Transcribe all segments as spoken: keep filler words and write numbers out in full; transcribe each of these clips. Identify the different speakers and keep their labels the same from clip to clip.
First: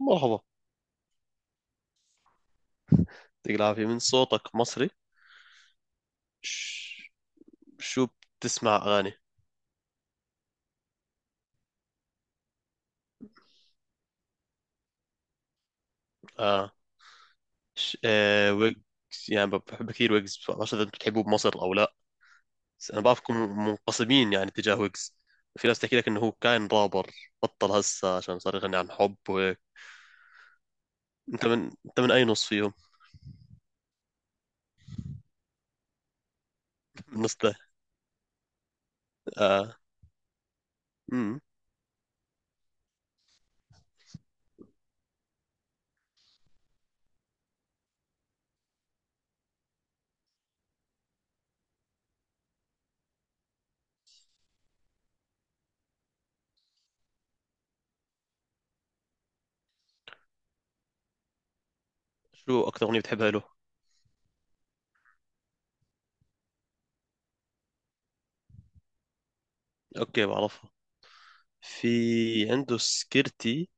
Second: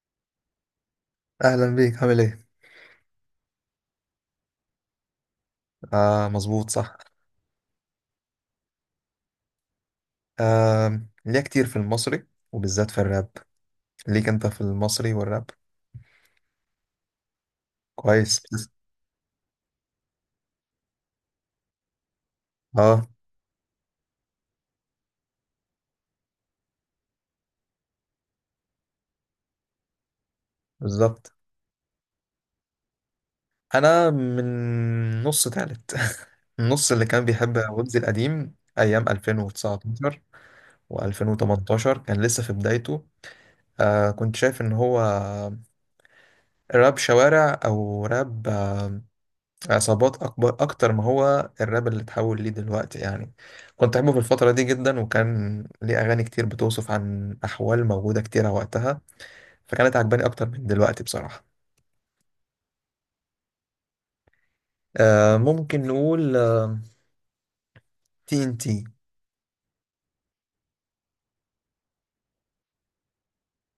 Speaker 1: مرحبا.
Speaker 2: اهلا بيك، عامل ايه؟
Speaker 1: يعطيك العافية، من صوتك مصري.
Speaker 2: آه مظبوط، صح.
Speaker 1: ش- شو، بتسمع أغاني؟
Speaker 2: آه، ليا كتير في المصري، وبالذات في الراب. ليك انت في المصري والراب.
Speaker 1: آه, ش...
Speaker 2: كويس.
Speaker 1: آه ويجز. يعني ب- بحب كثير ويجز، ما بعرف إذا أنتم بتحبوه بمصر أو لا. بس أنا
Speaker 2: اه،
Speaker 1: بعرفكم منقسمين يعني تجاه ويجز. في ناس تحكي لك إنه هو كان رابر، بطل هسه عشان صار يغني عن حب وهيك.
Speaker 2: بالظبط.
Speaker 1: أنت من أنت من أي نص فيهم؟
Speaker 2: انا من نص تالت. النص اللي
Speaker 1: من
Speaker 2: كان
Speaker 1: نص ده.
Speaker 2: بيحب ويجز القديم ايام
Speaker 1: آه،
Speaker 2: ألفين وتسعتاشر
Speaker 1: مم.
Speaker 2: وألفين وتمنتاشر، كان لسه في بدايته. آه كنت شايف ان هو راب شوارع او راب عصابات، أكبر أكتر ما هو الراب اللي اتحول ليه دلوقتي يعني. كنت أحبه في الفترة دي جدا، وكان ليه أغاني كتير بتوصف عن أحوال موجودة كتيرة وقتها، فكانت عجباني أكتر من دلوقتي بصراحة.
Speaker 1: شو أكثر أغنية بتحبها له؟
Speaker 2: آه، ممكن نقول آه تي إن تي.
Speaker 1: أوكي، بعرفها. في، عنده سكرتي،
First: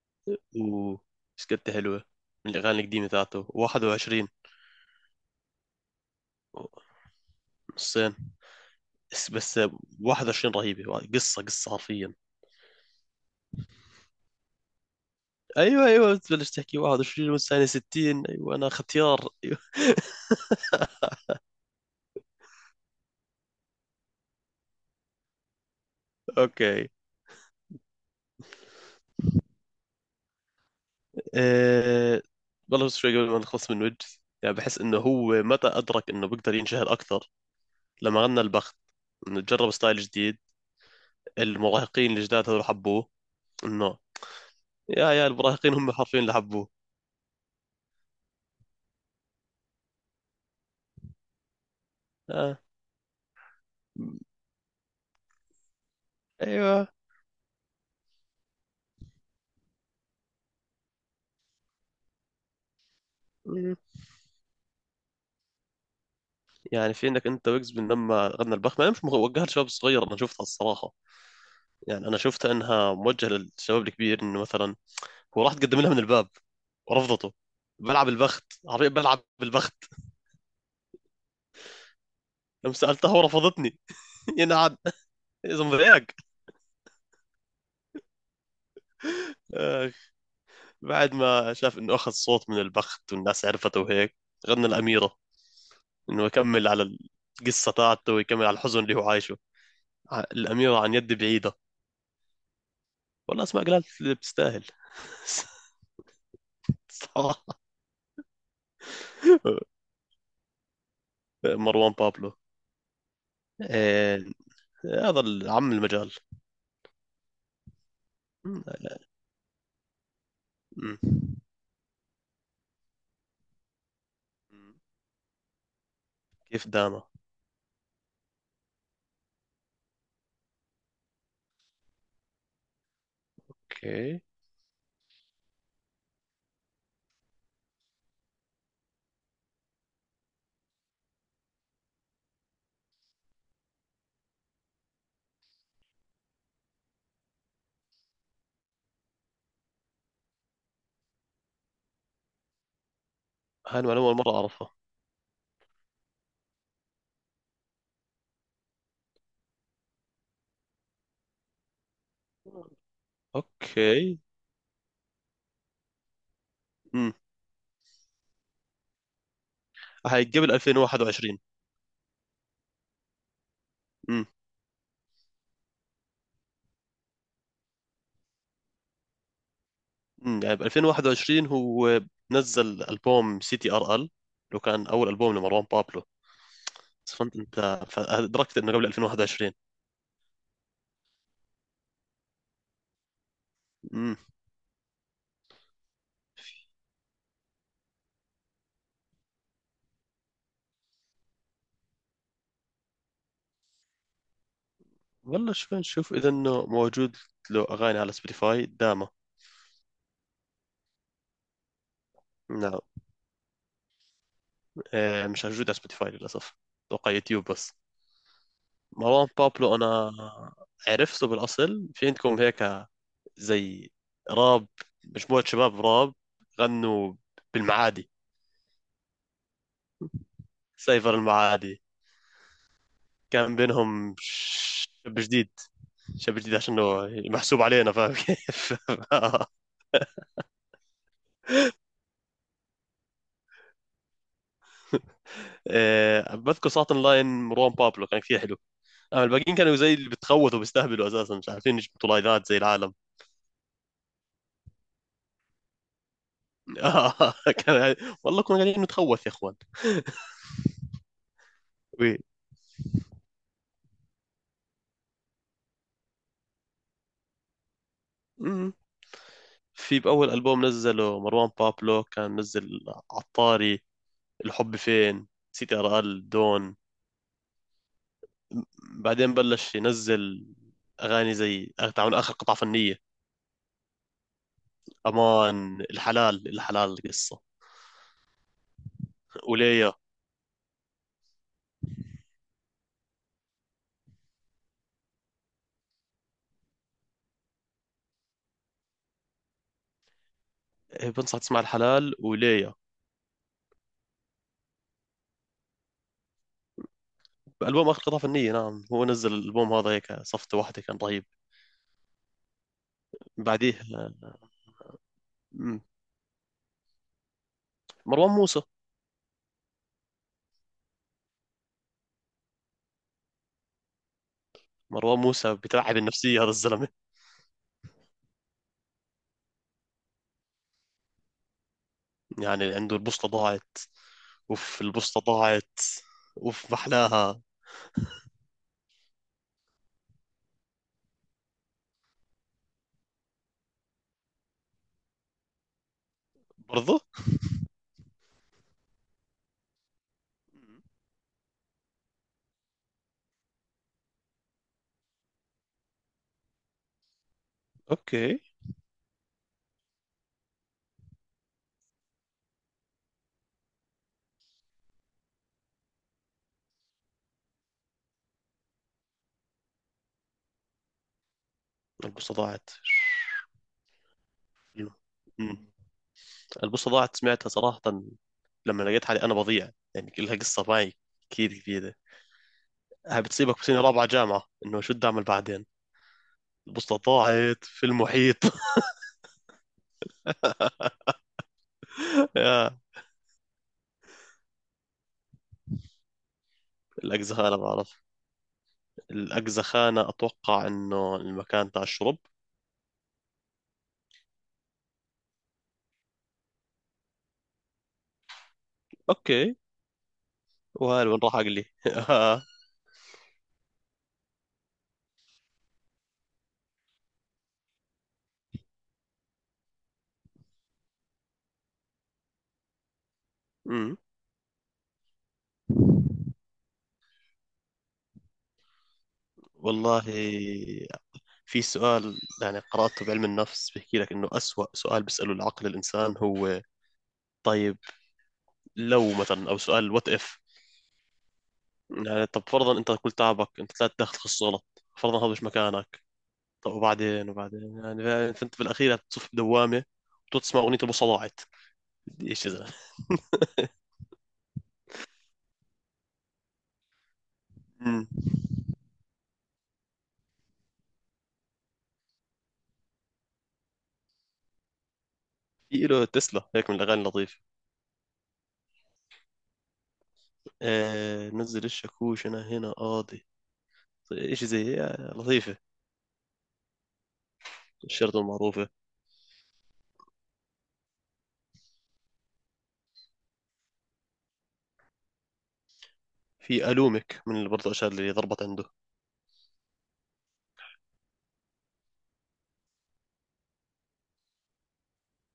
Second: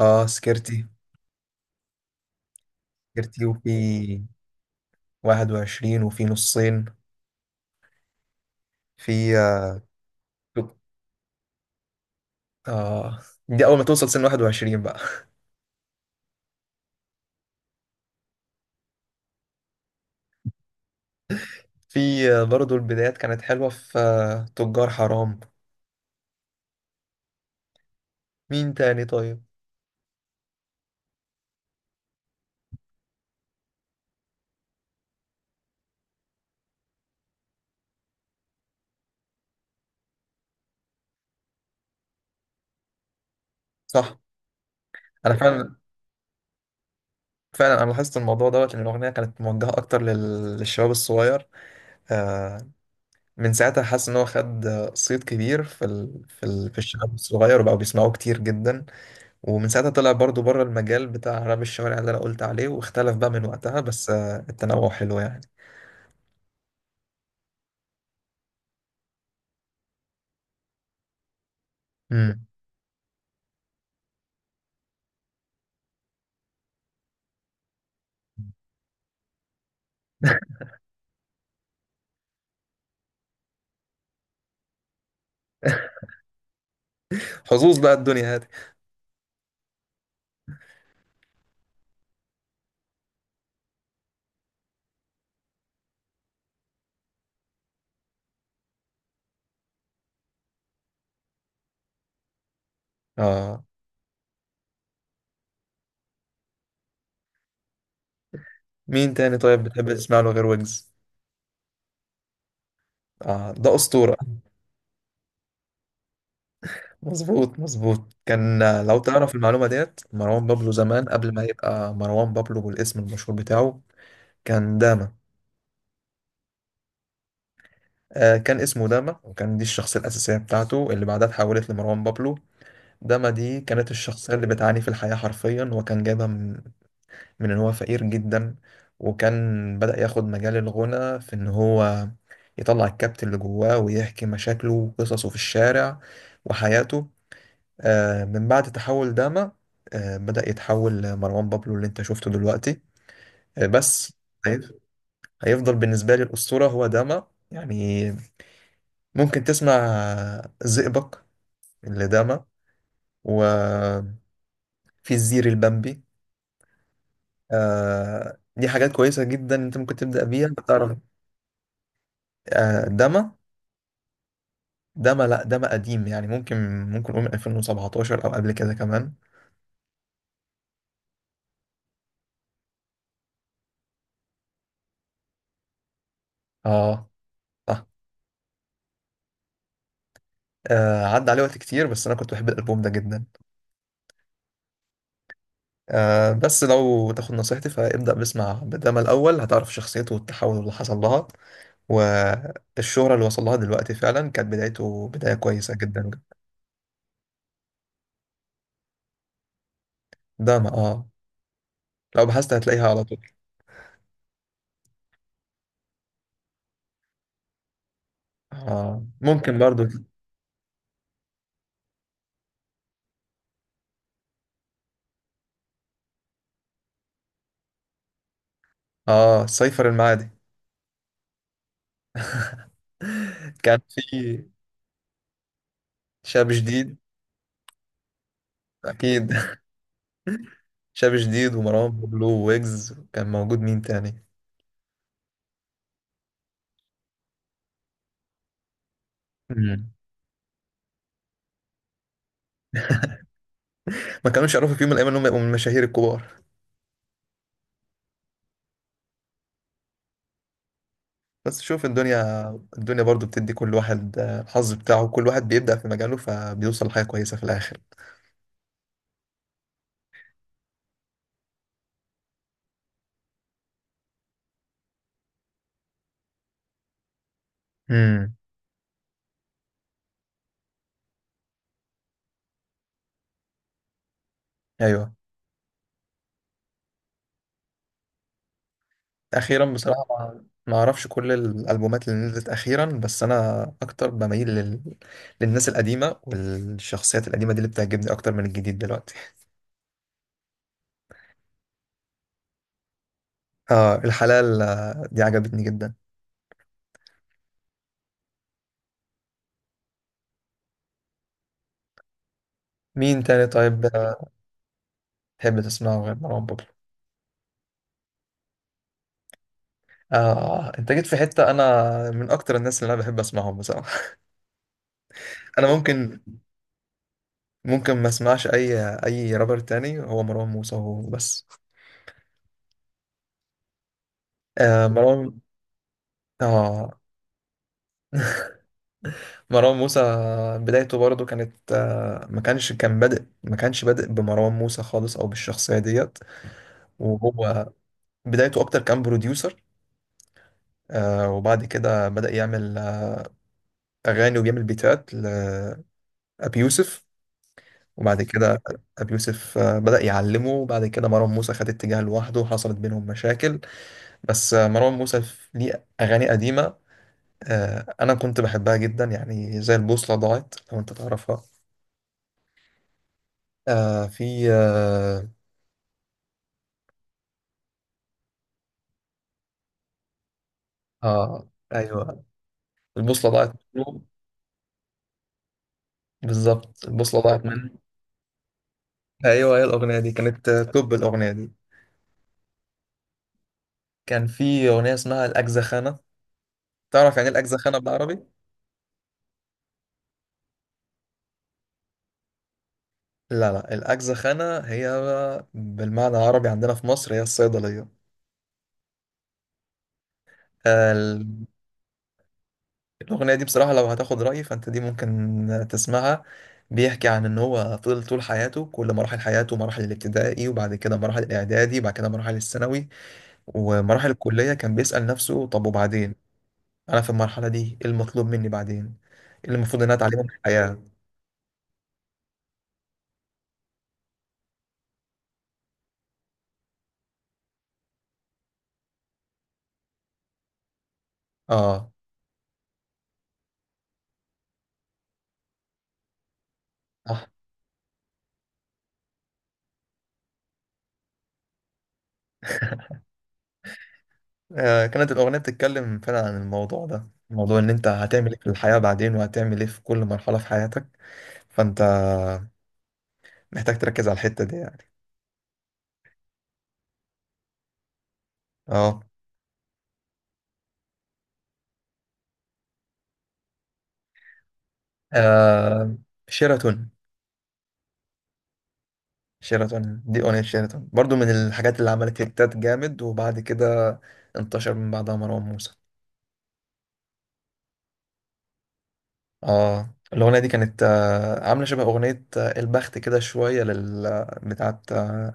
Speaker 2: آه، سكرتي.
Speaker 1: و سكرتي حلوة، من الأغاني القديمة
Speaker 2: سكرتي،
Speaker 1: تاعته
Speaker 2: وفي
Speaker 1: واحد وعشرين.
Speaker 2: واحد وعشرين، وفي نصين.
Speaker 1: الصين. بس
Speaker 2: في
Speaker 1: بس،
Speaker 2: آه
Speaker 1: واحد وعشرين رهيبة، قصة قصة حرفيا.
Speaker 2: آه، دي أول ما توصل سن واحد وعشرين بقى.
Speaker 1: ايوه ايوه، تبلش تحكي واحد وعشرين والثانية ستين. ايوه، انا ختيار. أيوة.
Speaker 2: في آه برضو البدايات كانت حلوة، في آه تجار حرام.
Speaker 1: اوكي.
Speaker 2: مين تاني طيب؟
Speaker 1: أه... والله، بس شوي قبل ما نخلص من وجز، يعني بحس انه هو متى ادرك انه بيقدر ينشهر اكثر؟ لما غنى البخت، انه جرب ستايل جديد. المراهقين الجداد هذول حبوه. انه،
Speaker 2: صح.
Speaker 1: يا يا
Speaker 2: أنا
Speaker 1: المراهقين
Speaker 2: فعلا
Speaker 1: هم حرفيا اللي حبوه.
Speaker 2: فعلا انا لاحظت الموضوع دوت، ان الاغنيه كانت موجهه اكتر لل- للشباب الصغير. آه،
Speaker 1: آه.
Speaker 2: من ساعتها حاسس ان هو خد آه، صيت كبير في ال... في ال... في
Speaker 1: ايوه.
Speaker 2: الشباب الصغير، وبقوا بيسمعوه كتير جدا. ومن ساعتها طلع برضو بره المجال بتاع راب الشوارع اللي انا قلت عليه، واختلف بقى من
Speaker 1: مم.
Speaker 2: وقتها، بس آه، التنوع حلو يعني.
Speaker 1: يعني في عندك انت ويجز، من لما غنى البخت ما مش وجهها لشباب صغير، انا شفتها الصراحة. يعني انا
Speaker 2: مم.
Speaker 1: شفت انها موجهه للشباب الكبير، انه مثلا هو راح تقدم لها من الباب ورفضته. بلعب البخت، عربية بلعب بالبخت، لما سألتها ورفضتني. ينعاد يا زنبرياك.
Speaker 2: حظوظ بقى الدنيا هذه.
Speaker 1: آه، بعد ما شاف انه اخذ صوت من البخت والناس عرفته وهيك، غنى الأميرة، انه يكمل على القصة تاعته، ويكمل على الحزن اللي هو عايشه. ع- الأميرة عن يد بعيدة. والله، اسمع
Speaker 2: اه.
Speaker 1: قالت اللي بتستاهل. صراحة.
Speaker 2: مين تاني طيب بتحب تسمع له غير ويجز؟
Speaker 1: مروان بابلو.
Speaker 2: آه، ده اسطوره.
Speaker 1: آه، هذا العم المجال.
Speaker 2: مظبوط مظبوط، كان، لو تعرف المعلومة ديت، مروان بابلو
Speaker 1: مم.
Speaker 2: زمان قبل ما يبقى مروان بابلو بالاسم المشهور بتاعه،
Speaker 1: مم.
Speaker 2: كان داما.
Speaker 1: كيف داما؟
Speaker 2: آه كان اسمه داما، وكان دي الشخصية الأساسية بتاعته اللي بعدها اتحولت لمروان بابلو. داما دي كانت
Speaker 1: اوكي.
Speaker 2: الشخصية اللي بتعاني في الحياة حرفيا، وكان جايبها من, من إن هو فقير جدا، وكان بدأ ياخد مجال الغنى في إن هو يطلع الكبت اللي جواه، ويحكي مشاكله وقصصه في الشارع وحياته. آه، من بعد تحول داما، آه، بدأ يتحول مروان بابلو اللي انت شفته دلوقتي. آه،
Speaker 1: هاي المعلومة
Speaker 2: بس.
Speaker 1: أول مرة أعرفها.
Speaker 2: هيف- هيفضل بالنسبة لي الأسطورة هو داما يعني. ممكن تسمع آه، زئبق اللي داما،
Speaker 1: اوكي.
Speaker 2: وفي الزير البمبي.
Speaker 1: امم
Speaker 2: آه، دي حاجات كويسة جدا، انت ممكن تبدأ
Speaker 1: هاي
Speaker 2: بيها
Speaker 1: قبل
Speaker 2: بتعرف.
Speaker 1: ألفين وواحد وعشرين؟
Speaker 2: آه، داما.
Speaker 1: امم
Speaker 2: داما، لا، داما قديم يعني، ممكن ممكن نقول من ألفين وسبعة عشر او قبل كده كمان.
Speaker 1: امم يعني، ب ألفين وواحد وعشرين هو نزل ألبوم سي تي ار ال، لو كان أول ألبوم لمروان بابلو.
Speaker 2: اه،
Speaker 1: بس فهمت أنت.
Speaker 2: صح.
Speaker 1: فأدركت إنه قبل ألفين وواحد وعشرين.
Speaker 2: آه، عدى عليه وقت كتير، بس انا كنت بحب الالبوم ده جدا.
Speaker 1: امم
Speaker 2: آه، بس لو تاخد نصيحتي فابدأ باسمع بداما الأول، هتعرف شخصيته والتحول اللي حصل لها، والشهرة اللي وصل لها دلوقتي. فعلا كانت بدايته بداية
Speaker 1: والله،
Speaker 2: كويسة
Speaker 1: شوف
Speaker 2: جدا.
Speaker 1: نشوف إذا إنه موجود له أغاني على سبوتيفاي داما.
Speaker 2: بداما، اه، لو بحثت
Speaker 1: نعم.
Speaker 2: هتلاقيها على طول.
Speaker 1: آه، مش موجود على سبوتيفاي للأسف. أتوقع يوتيوب بس.
Speaker 2: آه.
Speaker 1: مروان
Speaker 2: ممكن
Speaker 1: بابلو،
Speaker 2: برضو.
Speaker 1: أنا عرفته بالأصل في عندكم هيك، زي راب، مجموعة شباب راب غنوا بالمعادي.
Speaker 2: اه، سيفر المعادي.
Speaker 1: سايفر المعادي. كان
Speaker 2: كان
Speaker 1: بينهم
Speaker 2: في
Speaker 1: شاب جديد. شاب
Speaker 2: شاب
Speaker 1: جديد عشان
Speaker 2: جديد،
Speaker 1: هو محسوب علينا، فاهم كيف؟
Speaker 2: أكيد. شاب جديد، ومروان بابلو، ويجز كان موجود، مين تاني؟
Speaker 1: إيه، بذكر ساعة لاين مروان بابلو كان كثير حلو. أما الباقيين كانوا
Speaker 2: مم.
Speaker 1: زي اللي بتخوتوا بيستهبلوا، أساسا مش عارفين يجبطوا لايفات زي العالم.
Speaker 2: ما كانوش يعرفوا في يوم من الأيام إنهم يبقوا من المشاهير الكبار.
Speaker 1: آه، كان يعني، والله كنا قاعدين نتخوث يا إخوان.
Speaker 2: بس شوف
Speaker 1: و-
Speaker 2: الدنيا. الدنيا برضو بتدي كل واحد آه، الحظ بتاعه. كل واحد بيبدأ في مجاله فبيوصل لحاجة كويسة في الآخر.
Speaker 1: مم. في بأول ألبوم نزله مروان بابلو كان نزل عطاري، الحب فين، سي تي ال دون.
Speaker 2: امم.
Speaker 1: بعدين بلش ينزل اغاني زي تعمل اخر قطعه فنيه.
Speaker 2: أيوه.
Speaker 1: امان. الحلال الحلال القصه.
Speaker 2: أخيرا
Speaker 1: وليا.
Speaker 2: بصراحة ما ما أعرفش كل الألبومات اللي نزلت أخيرا، بس أنا أكتر بميل لل... للناس القديمة، والشخصيات القديمة دي اللي بتعجبني أكتر من الجديد دلوقتي.
Speaker 1: إيه، بنصح تسمع الحلال، وليا.
Speaker 2: آه، الحلال، آه، دي عجبتني جدا.
Speaker 1: البوم اخر قطعه فنيه، نعم هو نزل الالبوم هذا هيك، صفته واحده، كان رهيب.
Speaker 2: مين تاني
Speaker 1: بعديه
Speaker 2: طيب آه،
Speaker 1: آه،
Speaker 2: تحب
Speaker 1: مم،
Speaker 2: تسمعه غير مروان بابلو؟
Speaker 1: مروان موسى.
Speaker 2: آه، أنت جيت في حتة. أنا من أكتر الناس اللي أنا بحب أسمعهم بصراحة.
Speaker 1: مروان موسى
Speaker 2: أنا
Speaker 1: بتلعب
Speaker 2: ممكن
Speaker 1: النفسيه هذا الزلمه.
Speaker 2: ممكن ما اسمعش اي اي رابر تاني، هو مروان موسى هو بس.
Speaker 1: يعني عنده البوصله ضاعت. اوف،
Speaker 2: آه،
Speaker 1: البوصله
Speaker 2: مروان.
Speaker 1: ضاعت. اوف،
Speaker 2: اه.
Speaker 1: محلاها.
Speaker 2: مروان موسى بدايته برضو كانت آه، ما كانش كان بادئ ما كانش بادئ بمروان موسى خالص، او بالشخصية ديت.
Speaker 1: برضه.
Speaker 2: وهو بدايته اكتر كان بروديوسر. آه، وبعد كده بدأ يعمل آه، اغاني، وبيعمل بيتات لابي يوسف. وبعد
Speaker 1: اوكي.
Speaker 2: كده ابي يوسف آه، بدأ يعلمه. وبعد كده مروان موسى خد اتجاه لوحده، وحصلت بينهم مشاكل. بس آه، مروان موسى ليه اغاني قديمة آه، انا كنت بحبها جدا، يعني زي البوصله ضاعت لو انت تعرفها.
Speaker 1: البوصله ضاعت.
Speaker 2: آه في
Speaker 1: مم.
Speaker 2: اه,
Speaker 1: مم. البوصة ضاعت، سمعتها صراحة. لما لقيت حالي أنا بضيع، يعني لها قصة معي
Speaker 2: آه،
Speaker 1: كثير كبيرة.
Speaker 2: ايوه،
Speaker 1: هاي
Speaker 2: البوصله ضاعت
Speaker 1: بتصيبك في سنة
Speaker 2: منه.
Speaker 1: رابعة جامعة، إنه شو بدي أعمل بعدين؟
Speaker 2: بالظبط،
Speaker 1: البوصلة
Speaker 2: البوصله ضاعت
Speaker 1: ضاعت
Speaker 2: منه.
Speaker 1: في المحيط.
Speaker 2: ايوه، هي الاغنيه دي كانت آه، توب الاغنيه دي.
Speaker 1: يا.
Speaker 2: كان في اغنيه اسمها الاجزخانه. تعرف يعني ايه
Speaker 1: الأقزخانة،
Speaker 2: الاجزخانه
Speaker 1: بعرف.
Speaker 2: بالعربي؟
Speaker 1: الأقزخانة أتوقع إنه المكان تاع الشرب.
Speaker 2: لا لا، الاجزخانه هي بالمعنى العربي عندنا في مصر هي الصيدليه.
Speaker 1: أوكي. وهل
Speaker 2: آه،
Speaker 1: وين راح أقلي.
Speaker 2: الأغنية دي بصراحة لو هتاخد رأيي فأنت دي ممكن تسمعها. بيحكي عن إن هو فضل طول حياته، كل مراحل حياته، مراحل الابتدائي وبعد كده مراحل الإعدادي وبعد كده مراحل الثانوي
Speaker 1: أمم.
Speaker 2: ومراحل الكلية، كان بيسأل نفسه طب وبعدين؟ أنا في المرحلة دي إيه المطلوب مني بعدين؟ إيه اللي المفروض إن أنا
Speaker 1: والله،
Speaker 2: أتعلمه من الحياة؟
Speaker 1: في سؤال يعني قرأته بعلم النفس، بيحكي لك إنه أسوأ سؤال بيسأله العقل الإنسان هو طيب، لو مثلا، أو سؤال وات إف.
Speaker 2: آه،
Speaker 1: يعني، طب فرضا انت كل تعبك انت طلعت داخل تخصص غلط، فرضا هذا مش مكانك. طب،
Speaker 2: صح.
Speaker 1: وبعدين وبعدين؟ يعني فا- فانت في الاخير تصف بدوامه. وتسمع اغنيه البوصه ضاعت. بدي ايش يا زلمه؟
Speaker 2: آه، كانت الأغنية بتتكلم فعلا عن الموضوع ده، موضوع إن أنت
Speaker 1: أمم.
Speaker 2: هتعمل إيه في الحياة بعدين، وهتعمل إيه في كل مرحلة في حياتك. فأنت محتاج تركز على الحتة دي يعني.
Speaker 1: في له تسلا هيك من الاغاني اللطيفه.
Speaker 2: آه.
Speaker 1: آه، نزل الشاكوش، انا هنا قاضي. ايش زي آه، لطيفه.
Speaker 2: آه، شيراتون.
Speaker 1: الشرطه المعروفه.
Speaker 2: شيراتون، دي أغنية شيراتون برضو من الحاجات اللي عملت هيتات جامد، وبعد كده انتشر من بعدها مروان موسى.
Speaker 1: في الومك، من اللي برضه الاشياء اللي ضربت عنده.
Speaker 2: اه، الأغنية دي كانت آه، عاملة شبه أغنية آه، البخت، كده شوية لل آه، بتاعت آه،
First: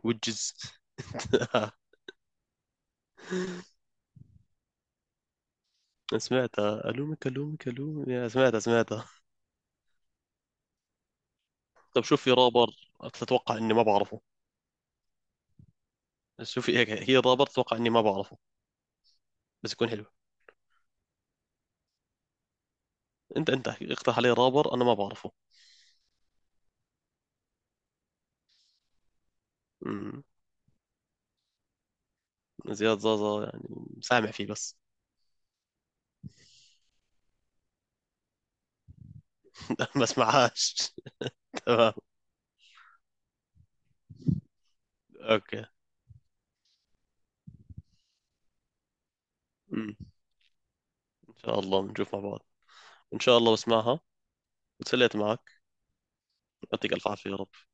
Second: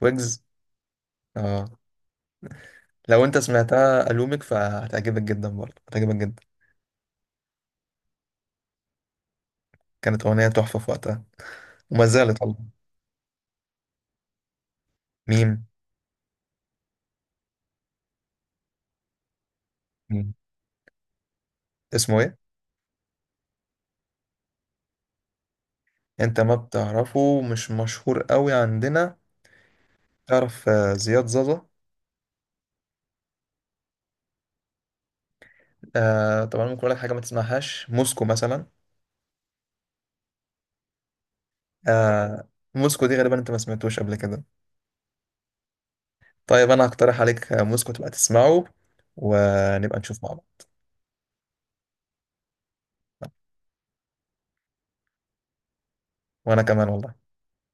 Speaker 2: ويجز.
Speaker 1: وجز.
Speaker 2: اه، لو انت سمعتها ألومك فهتعجبك جدا، برضه هتعجبك جدا.
Speaker 1: سمعتها الومك الومك الومك، يا، سمعتها سمعتها.
Speaker 2: كانت أغنية تحفة في وقتها،
Speaker 1: طب،
Speaker 2: وما
Speaker 1: شوف في
Speaker 2: زالت والله.
Speaker 1: رابر تتوقع اني ما بعرفه؟
Speaker 2: ميم.
Speaker 1: شوفي هيك، هي رابر اتوقع اني ما بعرفه، بس يكون حلو.
Speaker 2: ميم، اسمه ايه؟
Speaker 1: انت انت اقترح علي رابر انا ما بعرفه.
Speaker 2: انت ما بتعرفه، مش مشهور قوي عندنا.
Speaker 1: امم.
Speaker 2: تعرف آه، زياد زازا؟
Speaker 1: زياد زازا، يعني سامع فيه بس.
Speaker 2: آه طبعا، ممكن اقول لك حاجه ما تسمعهاش، موسكو مثلا.
Speaker 1: ما اسمعهاش، تمام.
Speaker 2: آه، موسكو دي غالبا انت ما سمعتوش قبل كده.
Speaker 1: اوكي.
Speaker 2: طيب انا هقترح عليك آه، موسكو تبقى تسمعه،
Speaker 1: امم.
Speaker 2: ونبقى نشوف مع بعض.
Speaker 1: ان شاء الله بنشوف مع بعض. ان شاء الله بسمعها، وتسليت معك.
Speaker 2: وانا كمان
Speaker 1: يعطيك الف
Speaker 2: والله.
Speaker 1: عافيه يا رب.